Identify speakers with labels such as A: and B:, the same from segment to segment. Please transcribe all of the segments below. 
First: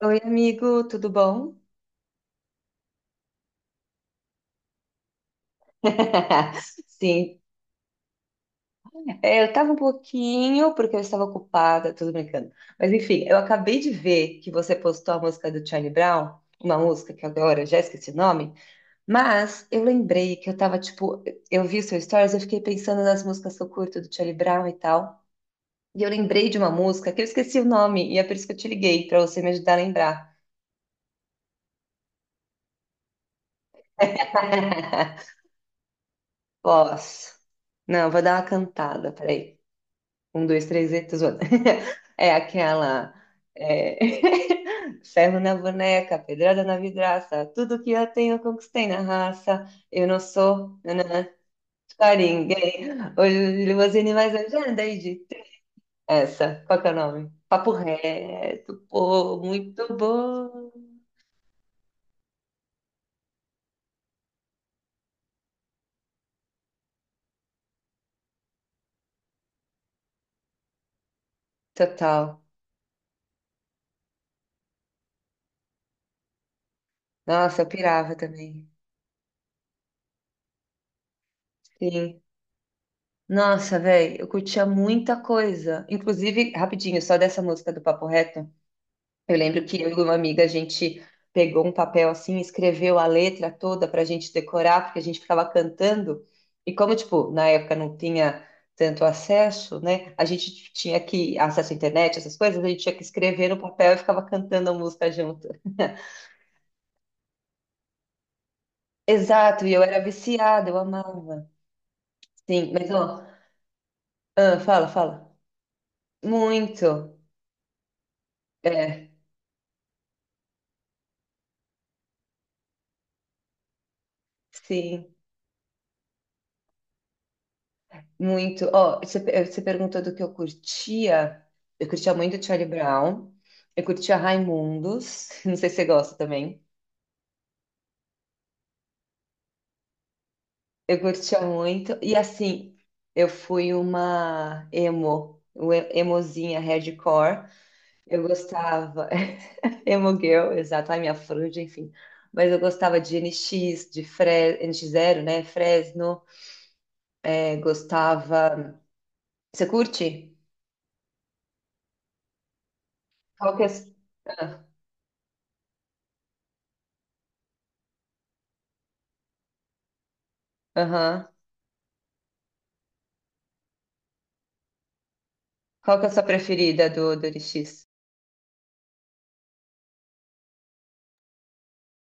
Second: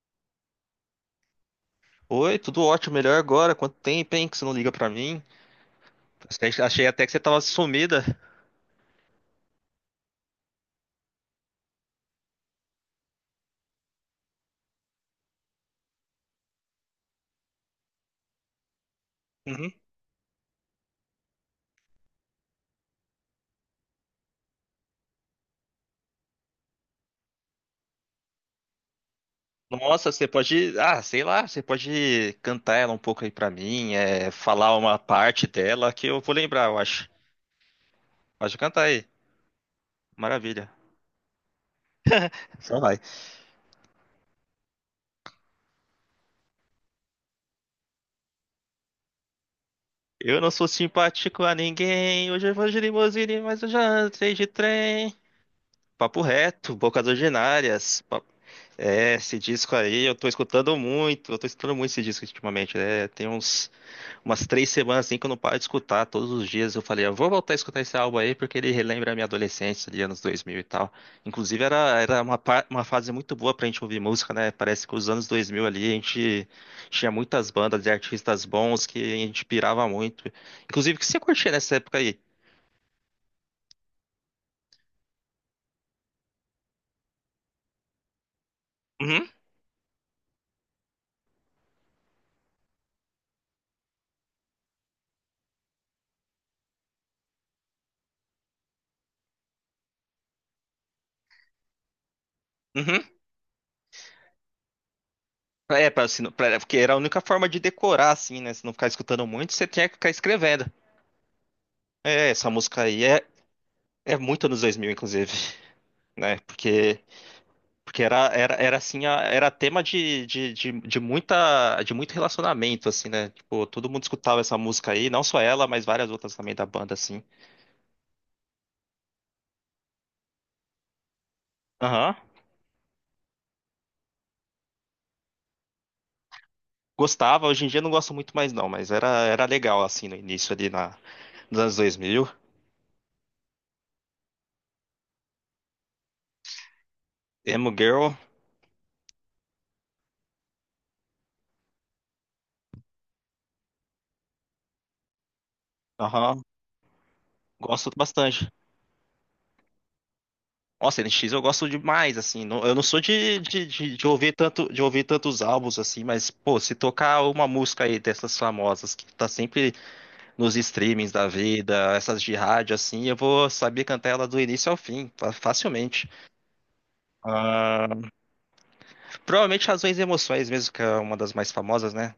A: Oi, amigo, tudo bom?
B: Oi, tudo ótimo, melhor agora. Quanto tempo, hein, que você não liga pra mim? Achei achei até que você
A: Sim,
B: tava sumida.
A: é, eu tava um pouquinho porque eu estava ocupada, tudo brincando. Mas enfim, eu acabei de ver que você postou a música do Charlie Brown, uma música que agora eu já esqueci o nome, mas
B: Uhum.
A: eu lembrei que eu tava tipo, eu vi seu stories, eu fiquei pensando nas músicas que eu curto do Charlie Brown e tal. E eu lembrei de uma música que eu esqueci o nome, e é por isso que eu te liguei, pra você me ajudar a
B: Nossa, você
A: lembrar.
B: pode, ah, sei lá, você pode cantar ela um pouco aí pra mim, é, falar uma parte dela que eu vou lembrar, eu acho.
A: Posso? Não, vou dar uma
B: Pode cantar aí.
A: cantada, peraí. Um, dois,
B: Maravilha.
A: três, e tô zoando. É
B: Só vai.
A: aquela é, ferro na boneca, pedrada na vidraça, tudo que eu tenho eu conquistei na raça. Eu não
B: Eu não sou
A: sou nanã,
B: simpático a
A: pra
B: ninguém, hoje eu vou de
A: ninguém.
B: limusine, mas
A: Hoje
B: eu já
A: limusine, mas
B: entrei de
A: eu já andei
B: trem.
A: de trem.
B: Papo
A: Essa,
B: reto,
A: qual que é o
B: bocas
A: nome? Papo
B: ordinárias.
A: reto,
B: É, esse
A: pô,
B: disco
A: muito
B: aí eu tô
A: bom.
B: escutando muito, eu tô escutando muito esse disco ultimamente, né? Tem umas 3 semanas assim que eu não paro de escutar todos os dias. Eu falei, eu vou voltar a escutar esse álbum aí porque ele relembra a minha adolescência de anos 2000 e tal. Inclusive era
A: Total.
B: uma fase muito boa pra gente ouvir música, né? Parece que os anos 2000 ali a gente tinha muitas
A: Nossa, eu
B: bandas de
A: pirava
B: artistas
A: também.
B: bons que a gente pirava muito. Inclusive, o que você curtia nessa época aí?
A: Sim. Nossa, velho, eu curtia muita coisa. Inclusive, rapidinho, só dessa música do Papo Reto.
B: Uhum,
A: Eu lembro que eu e uma amiga, a gente pegou um papel assim, escreveu a letra toda para a gente decorar, porque a gente ficava cantando. E como, tipo, na época não tinha tanto acesso, né? A gente tinha que, acesso à internet, essas coisas, a gente tinha que
B: uhum.
A: escrever no papel e ficava cantando a música junto.
B: É, pra, se pra- porque era a única forma de decorar, assim, né? Se não ficar escutando muito,
A: Exato,
B: você
A: e eu
B: tinha que
A: era
B: ficar escrevendo.
A: viciada, eu amava.
B: É, essa
A: Sim,
B: música
A: mas
B: aí
A: ó,
B: é muito
A: ah,
B: nos dois
A: fala,
B: mil
A: fala.
B: inclusive, né? Porque,
A: Muito.
B: porque era assim,
A: É,
B: era tema de muito relacionamento, assim, né? Tipo, todo mundo escutava essa música
A: sim.
B: aí, não só ela, mas várias outras também da banda, assim.
A: Muito. Ó, você, você perguntou do que eu curtia. Eu
B: Aham.
A: curtia muito Charlie Brown. Eu curtia Raimundos. Não sei se você gosta também.
B: Gostava, hoje em dia não gosto muito mais não, mas era legal, assim, no início ali
A: Eu curtia
B: nos anos dois
A: muito. E
B: mil.
A: assim, eu fui uma emo, uma emozinha hardcore.
B: Emo Girl,
A: Eu gostava. Emo girl, exato. A minha franja, enfim. Mas eu gostava de N X Zero, né? Fresno.
B: aham,
A: É,
B: gosto bastante.
A: gostava. Você curte?
B: Nossa, NX eu gosto demais, assim. Eu não sou
A: Qual que é. A ah,
B: de ouvir tantos álbuns assim, mas, pô, se tocar uma música aí dessas famosas que tá sempre nos streamings da
A: aham.
B: vida, essas de rádio, assim, eu vou saber cantar ela do início ao fim, fa-
A: Qual que
B: facilmente.
A: é a sua preferida do, do Orixis?
B: Ah, provavelmente Razões e Emoções mesmo, que é uma das mais famosas, né?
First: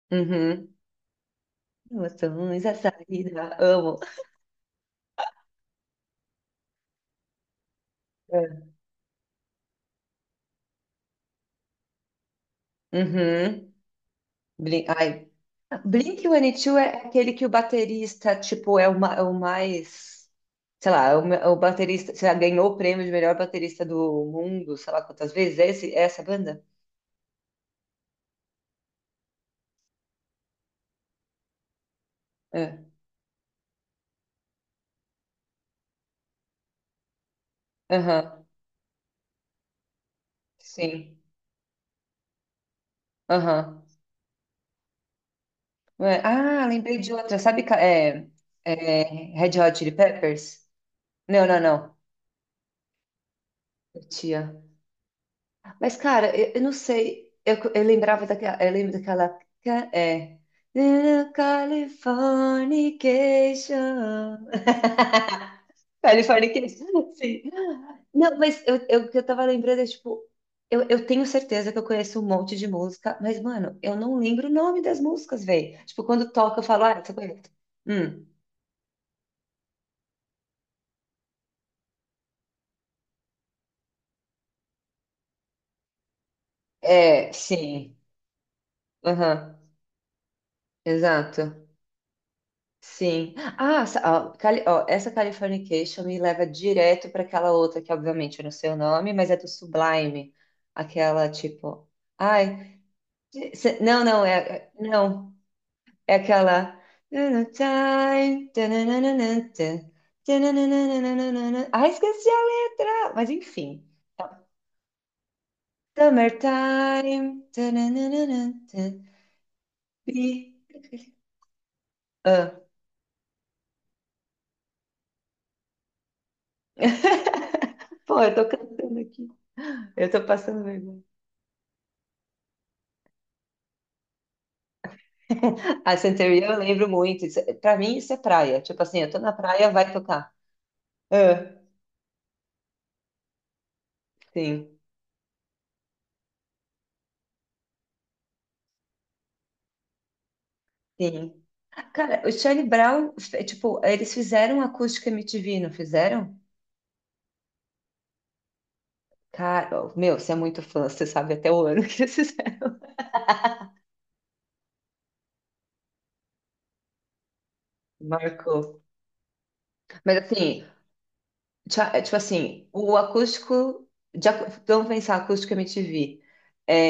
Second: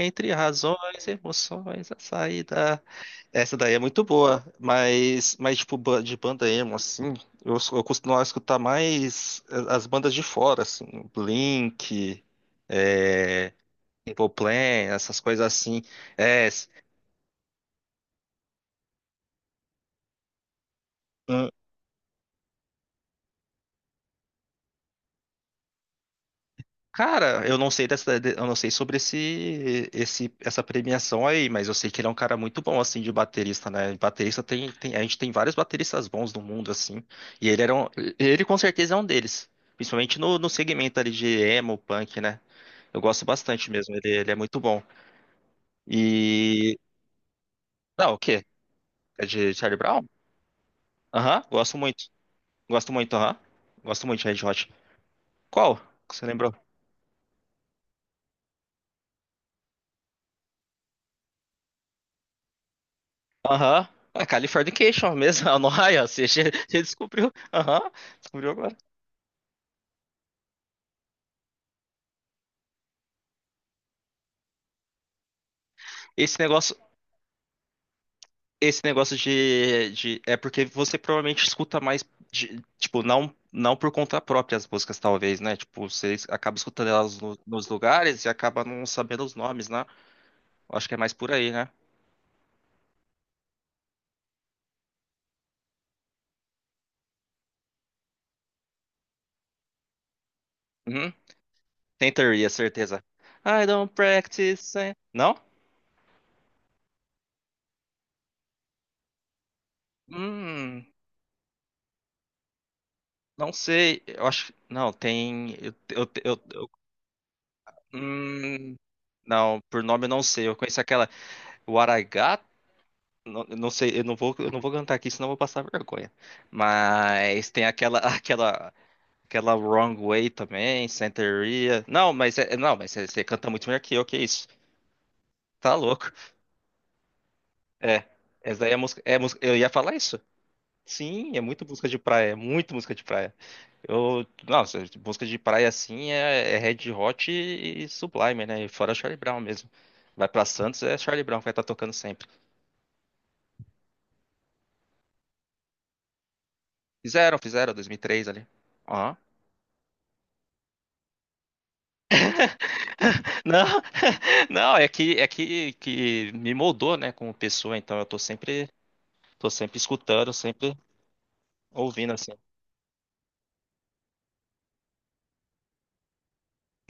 B: Entre
A: Uhum.
B: razões, emoções, a
A: Emoções, a
B: saída.
A: saída,
B: Essa daí é
A: amo.
B: muito boa, mas tipo, de banda emo, assim, eu costumo escutar
A: É.
B: mais as bandas de fora, assim, Blink, é,
A: Uhum.
B: Simple Plan,
A: Blink,
B: essas
A: ai.
B: coisas assim. É,
A: Blink-182
B: s-
A: é aquele que o baterista, tipo, é o, é o mais... Sei lá, é o, é o baterista... Sei lá, ganhou o prêmio de melhor baterista do mundo, sei lá quantas vezes. É, esse, é essa banda?
B: Cara, eu não sei dessa, eu não sei sobre essa premiação aí, mas eu sei que ele é um cara muito bom
A: É.
B: assim de baterista, né? Baterista a gente tem vários bateristas bons no mundo assim, e ele era um, ele
A: Aham.
B: com certeza é um deles, principalmente no segmento ali
A: Sim.
B: de emo, punk, né? Eu gosto bastante
A: Aham.
B: mesmo, ele é muito bom.
A: Ué, ah,
B: E
A: lembrei de outra. Sabe...
B: não, o
A: é,
B: quê?
A: é,
B: É de
A: Red Hot
B: Charlie
A: Chili
B: Brown?
A: Peppers?
B: Aham,
A: Não, não, não.
B: gosto muito, aham, gosto muito de
A: Tia.
B: Red Hot. Qual?
A: Mas,
B: Você
A: cara,
B: lembrou?
A: eu não sei. Eu lembrava daquela. Eu lembro daquela. É. Little
B: Aham. A
A: Californication.
B: Californication mesmo, a Noia, você já,
A: Californication,
B: descobriu.
A: sim.
B: Aham,
A: Não,
B: descobriu
A: mas
B: agora.
A: eu, o que eu tava lembrando é tipo. Eu tenho certeza que eu conheço um monte de música, mas, mano, eu não lembro o nome das músicas, velho. Tipo, quando
B: Esse
A: toca, eu
B: negócio,
A: falo, ah, você conhece. Hum,
B: esse negócio de, de. É porque você provavelmente escuta mais. Tipo, não, não por conta própria as músicas, talvez, né? Tipo, você acaba escutando elas
A: é,
B: nos
A: sim.
B: lugares e acaba não sabendo os
A: Aham,
B: nomes, né? Eu acho que é mais por aí, né?
A: exato. Sim. Ah, ó, essa Californication me leva direto para aquela outra que, obviamente, eu não sei o nome, mas é do Sublime.
B: Uhum.
A: Aquela tipo.
B: Tem teoria,
A: Ai.
B: certeza. I don't
A: Não, não, é.
B: practice. Eh. Não?
A: Não. É aquela. Time tananana, tan,
B: Hum,
A: tananana. Ai, esqueci a letra! Mas
B: não
A: enfim.
B: sei. Eu acho. Não, tem. Eu, eu, eu,
A: Summertime. Tananana,
B: Hum,
A: tan.
B: não, por nome eu não sei.
A: Be-
B: Eu conheço aquela o Aragá,
A: Ah.
B: não, eu não sei, eu não vou cantar aqui, senão eu vou passar vergonha. Mas tem aquela
A: Pô, eu tô
B: aquela
A: cantando aqui.
B: aquela Wrong
A: Eu tô
B: Way
A: passando
B: também,
A: vergonha.
B: Santeria. Não, mas é, não, mas você canta muito melhor que eu, que isso? Tá
A: A
B: louco.
A: Santeria eu lembro muito. É, pra mim,
B: É.
A: isso é
B: Essa
A: praia.
B: daí
A: Tipo assim, eu
B: é
A: tô na
B: música, eu ia
A: praia, vai
B: falar isso.
A: tocar.
B: Sim, é
A: Ah,
B: muito música de praia, é muito música de praia.
A: sim,
B: Nossa, música de praia assim é Red Hot e Sublime, né? E fora Charlie Brown mesmo. Vai pra Santos, é Charlie
A: sim.
B: Brown que vai estar tocando
A: Cara,
B: sempre.
A: o Charlie Brown, tipo, eles fizeram acústica MTV, não fizeram?
B: Fizeram, 2003 ali. Ó.
A: Cara, meu, você é muito fã, você sabe até o ano que eles fizeram.
B: Não, não, que me moldou, né, como pessoa, então eu tô sempre
A: Marcou.
B: tô sempre
A: Mas
B: escutando,
A: assim,
B: sempre
A: é,
B: ouvindo
A: tipo
B: assim.
A: assim, o acústico. Vamos pensar, acústica MTV.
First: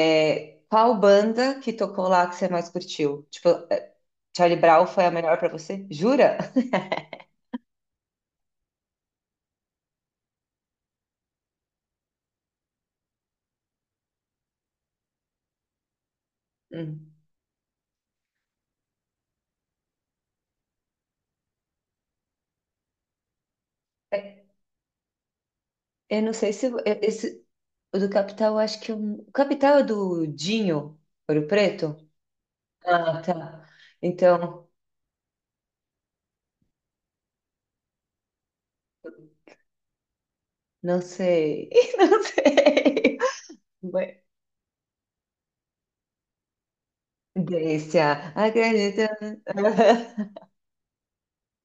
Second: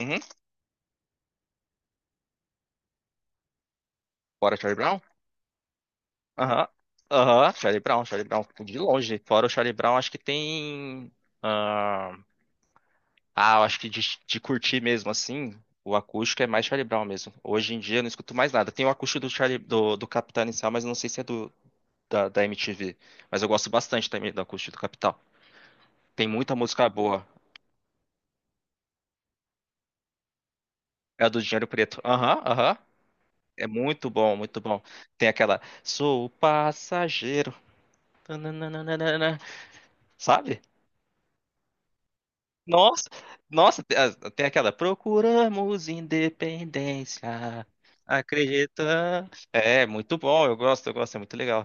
B: Uhum.
A: qual banda que tocou lá que você mais curtiu? Tipo, é,
B: Fora
A: Charlie
B: Charlie
A: Brown
B: Brown?
A: foi a melhor pra você? Jura?
B: Aham. Aham, Charlie Brown, Charlie Brown, de longe. Fora o Charlie Brown, acho que tem. Ah, eu acho que de curtir mesmo assim, o acústico é mais Charlie Brown
A: Hum.
B: mesmo. Hoje em dia eu não escuto mais nada. Tem o acústico do Charlie, do Capital Inicial, mas eu não sei se é da MTV. Mas eu gosto bastante também do acústico do Capital.
A: Eu
B: Tem
A: não sei
B: muita
A: se
B: música
A: eh,
B: boa.
A: esse o do Capital, eu acho que eu- o Capital é do Dinho,
B: É a do
A: Ouro
B: Dinheiro
A: Preto?
B: Preto. Aham, aham.
A: Ah,
B: É
A: tá.
B: muito bom, muito
A: Então,
B: bom. Tem aquela. Sou o passageiro. Tananana, sabe?
A: não sei. Não
B: Nossa,
A: sei.
B: nossa, tem
A: Mas-
B: tem aquela Procuramos Independência,
A: desse, ah,
B: acredita. É, muito bom, eu gosto, é muito legal.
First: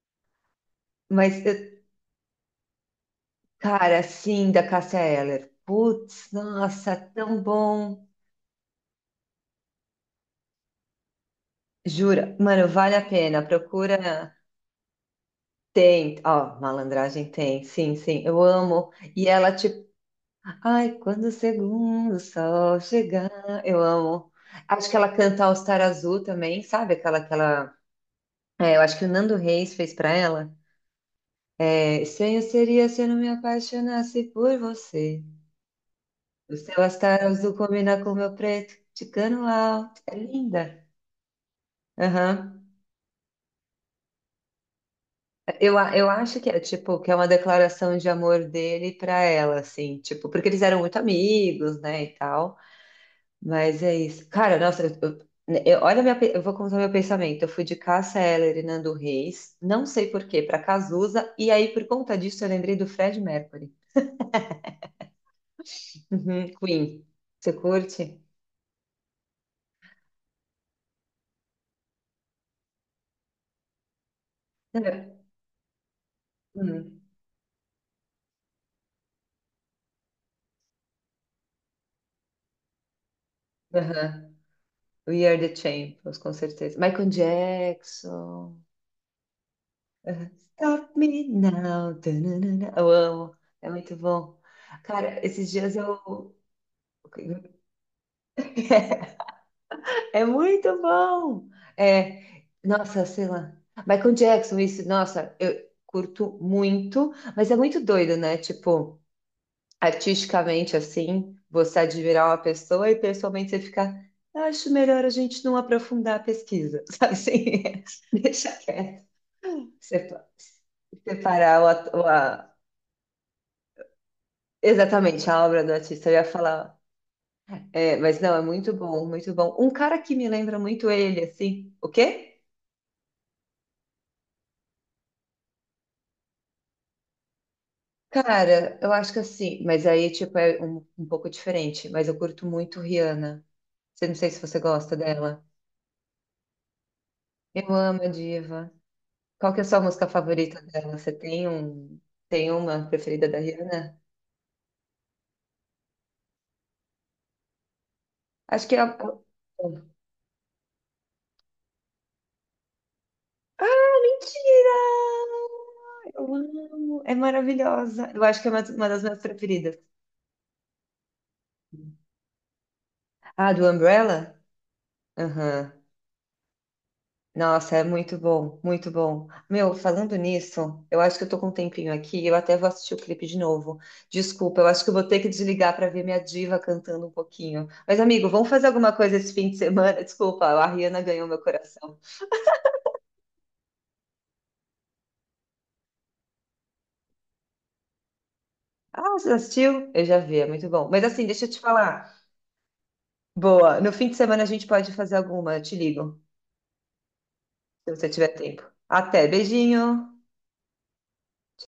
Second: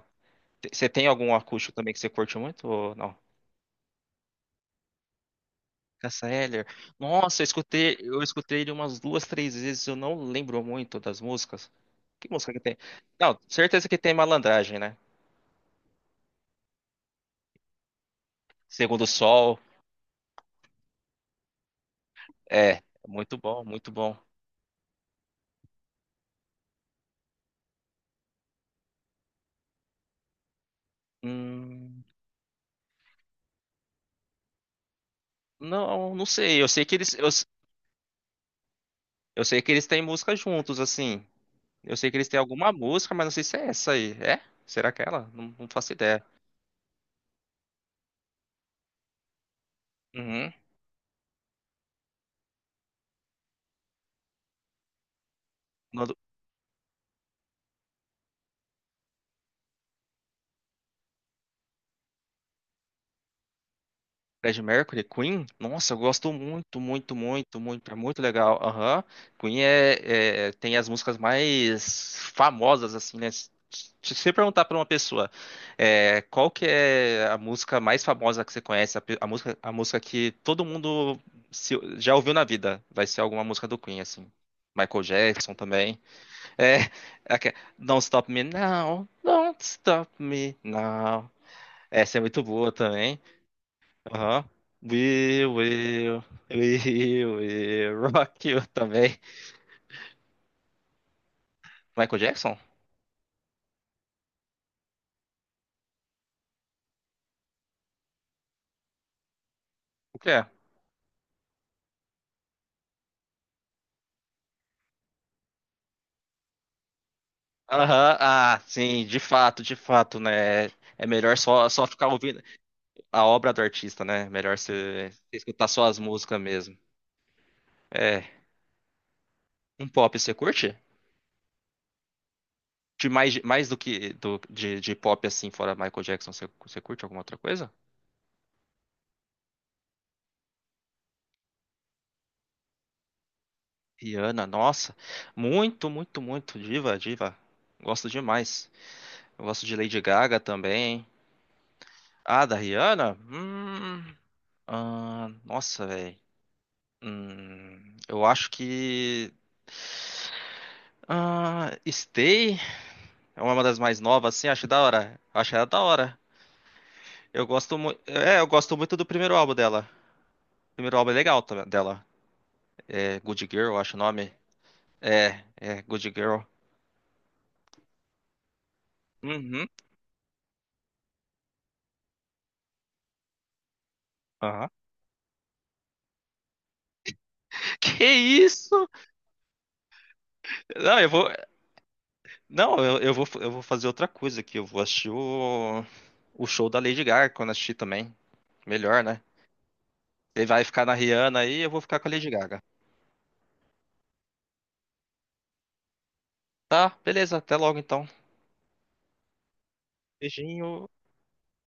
B: Você tem algum
A: mas,
B: acústico também que você curte muito ou não?
A: cara, sim, da Cássia Eller.
B: Cássia
A: Putz,
B: Eller.
A: nossa,
B: Nossa,
A: tão
B: eu escutei,
A: bom.
B: eu escutei ele umas duas, três vezes, eu não lembro muito das músicas. Que
A: Jura,
B: música que
A: mano,
B: tem?
A: vale a
B: Não,
A: pena.
B: certeza que tem
A: Procura.
B: Malandragem, né?
A: Tem, ó, malandragem tem, sim, sim, eu amo.
B: Segundo o
A: E ela,
B: Sol,
A: tipo, ai, quando o segundo sol
B: é,
A: chegar,
B: muito bom,
A: eu
B: muito bom.
A: amo. Acho que ela canta All Star Azul também, sabe? Aquela, aquela. É, eu acho que o Nando Reis fez pra ela. É,
B: Hum,
A: estranho seria se eu não me apaixonasse por você.
B: não, não
A: O
B: sei, eu
A: seu
B: sei
A: All
B: que eles,
A: Star
B: eu,
A: Azul combina com o meu preto, de
B: eu sei que eles têm
A: alto. É
B: música
A: linda.
B: juntos, assim. Eu sei que eles têm
A: Aham.
B: alguma música, mas não sei se é essa aí. É? Será que é ela? Não, não faço
A: Eu
B: ideia.
A: acho que é tipo que é uma declaração de amor dele pra ela, assim, tipo, porque
B: Uhum.
A: eles eram muito amigos, né, e tal. Mas é isso. Cara, nossa, eu- né, eu- olha,
B: No do
A: minha, eu vou contar meu pensamento. Eu fui de Cássia Eller e Nando Reis, não sei por quê, pra Cazuza, e aí por conta disso eu lembrei do Fred Mercury.
B: Fred Mercury, Queen? Nossa, eu gosto
A: Uhum,
B: muito,
A: Queen.
B: muito,
A: Você
B: muito, muito. É muito
A: curte?
B: legal. Aham. Queen tem as músicas mais famosas, assim, né? Se você perguntar pra uma
A: É.
B: pessoa, qual que
A: Uhum.
B: é a música mais famosa que você conhece, a música que todo mundo já ouviu na vida, vai ser alguma música do Queen, assim.
A: Uhum.
B: Michael
A: We Are
B: Jackson
A: the
B: também.
A: Champions, com
B: É,
A: certeza. Michael
B: Don't Stop Me
A: Jackson.
B: Now, Don't Stop
A: Uhum.
B: Me
A: Stop Me
B: Now.
A: Now.
B: Essa é muito boa
A: Tananana. Eu
B: também.
A: amo, é muito bom.
B: Aham.
A: Cara,
B: We
A: esses dias
B: will,
A: eu.
B: we will rock you também.
A: É muito bom.
B: Michael
A: É,
B: Jackson?
A: nossa, sei lá. Michael Jackson, isso, nossa, eu curto muito, mas é muito doido, né? Tipo,
B: O que é?
A: artisticamente assim, você admirar uma pessoa e pessoalmente você ficar, "Eu acho melhor a gente não aprofundar a pesquisa, sabe assim?
B: Aham,
A: Deixa
B: sim,
A: quieto.
B: de fato,
A: Sepa-
B: né? É melhor
A: Separar o,
B: só ficar ouvindo a obra do artista, né? Melhor você
A: exatamente
B: você
A: a obra
B: escutar
A: do
B: só as
A: artista, eu ia
B: músicas
A: falar.
B: mesmo.
A: É, mas
B: É,
A: não, é muito bom, muito bom. Um
B: um
A: cara que
B: pop
A: me
B: você
A: lembra
B: curte?
A: muito ele, assim, o quê?
B: De mais do que de pop assim, fora Michael Jackson, você curte alguma outra coisa?
A: Cara, eu acho que assim, mas aí, tipo, é um, um pouco diferente. Mas eu curto muito Rihanna. Você não sei se
B: Rihanna,
A: você
B: nossa,
A: gosta dela.
B: muito, muito, muito, diva, diva.
A: Eu amo a
B: Gosto demais.
A: diva.
B: Eu
A: Qual que é a
B: gosto de
A: sua
B: Lady
A: música
B: Gaga
A: favorita dela?
B: também.
A: Você tem um,
B: Ah,
A: tem
B: da
A: uma
B: Rihanna?
A: preferida da Rihanna?
B: Ah, nossa, velho. Eu acho
A: Acho que é.
B: que
A: A-
B: Stay é uma das mais novas, assim, acho
A: Mentira!
B: da hora. Acho ela da hora.
A: Eu amo. É
B: Eu gosto muito,
A: maravilhosa. Eu acho
B: eu
A: que é
B: gosto
A: uma
B: muito
A: das
B: do
A: minhas
B: primeiro álbum
A: preferidas.
B: dela. O primeiro álbum é legal também dela. É Good
A: Ah,
B: Girl,
A: do
B: eu acho o nome.
A: Umbrella?
B: É,
A: Aham.
B: é Good Girl.
A: Nossa, é muito bom, muito bom.
B: Uhum.
A: Meu, falando nisso, eu acho que eu tô com um tempinho aqui, e eu até vou assistir o clipe de novo. Desculpa, eu
B: Aham.
A: acho que eu vou ter que desligar para ver minha diva cantando um pouquinho. Mas,
B: Que
A: amigo, vamos fazer
B: isso?
A: alguma coisa esse fim de semana? Desculpa, a
B: Não,
A: Rihanna
B: eu vou.
A: ganhou meu coração.
B: Não, eu vou fazer outra coisa aqui. Eu vou assistir o show da Lady Gaga quando assistir também. Melhor,
A: Ah,
B: né?
A: você assistiu? Eu já vi,
B: Ele
A: é
B: vai
A: muito
B: ficar
A: bom.
B: na
A: Mas assim,
B: Rihanna
A: deixa eu
B: aí,
A: te
B: eu vou ficar com a
A: falar.
B: Lady Gaga.
A: Boa, no fim de semana a gente pode fazer alguma, eu te ligo,
B: Tá, beleza, até logo
A: se
B: então.
A: você tiver tempo. Até, beijinho.
B: Beijinho.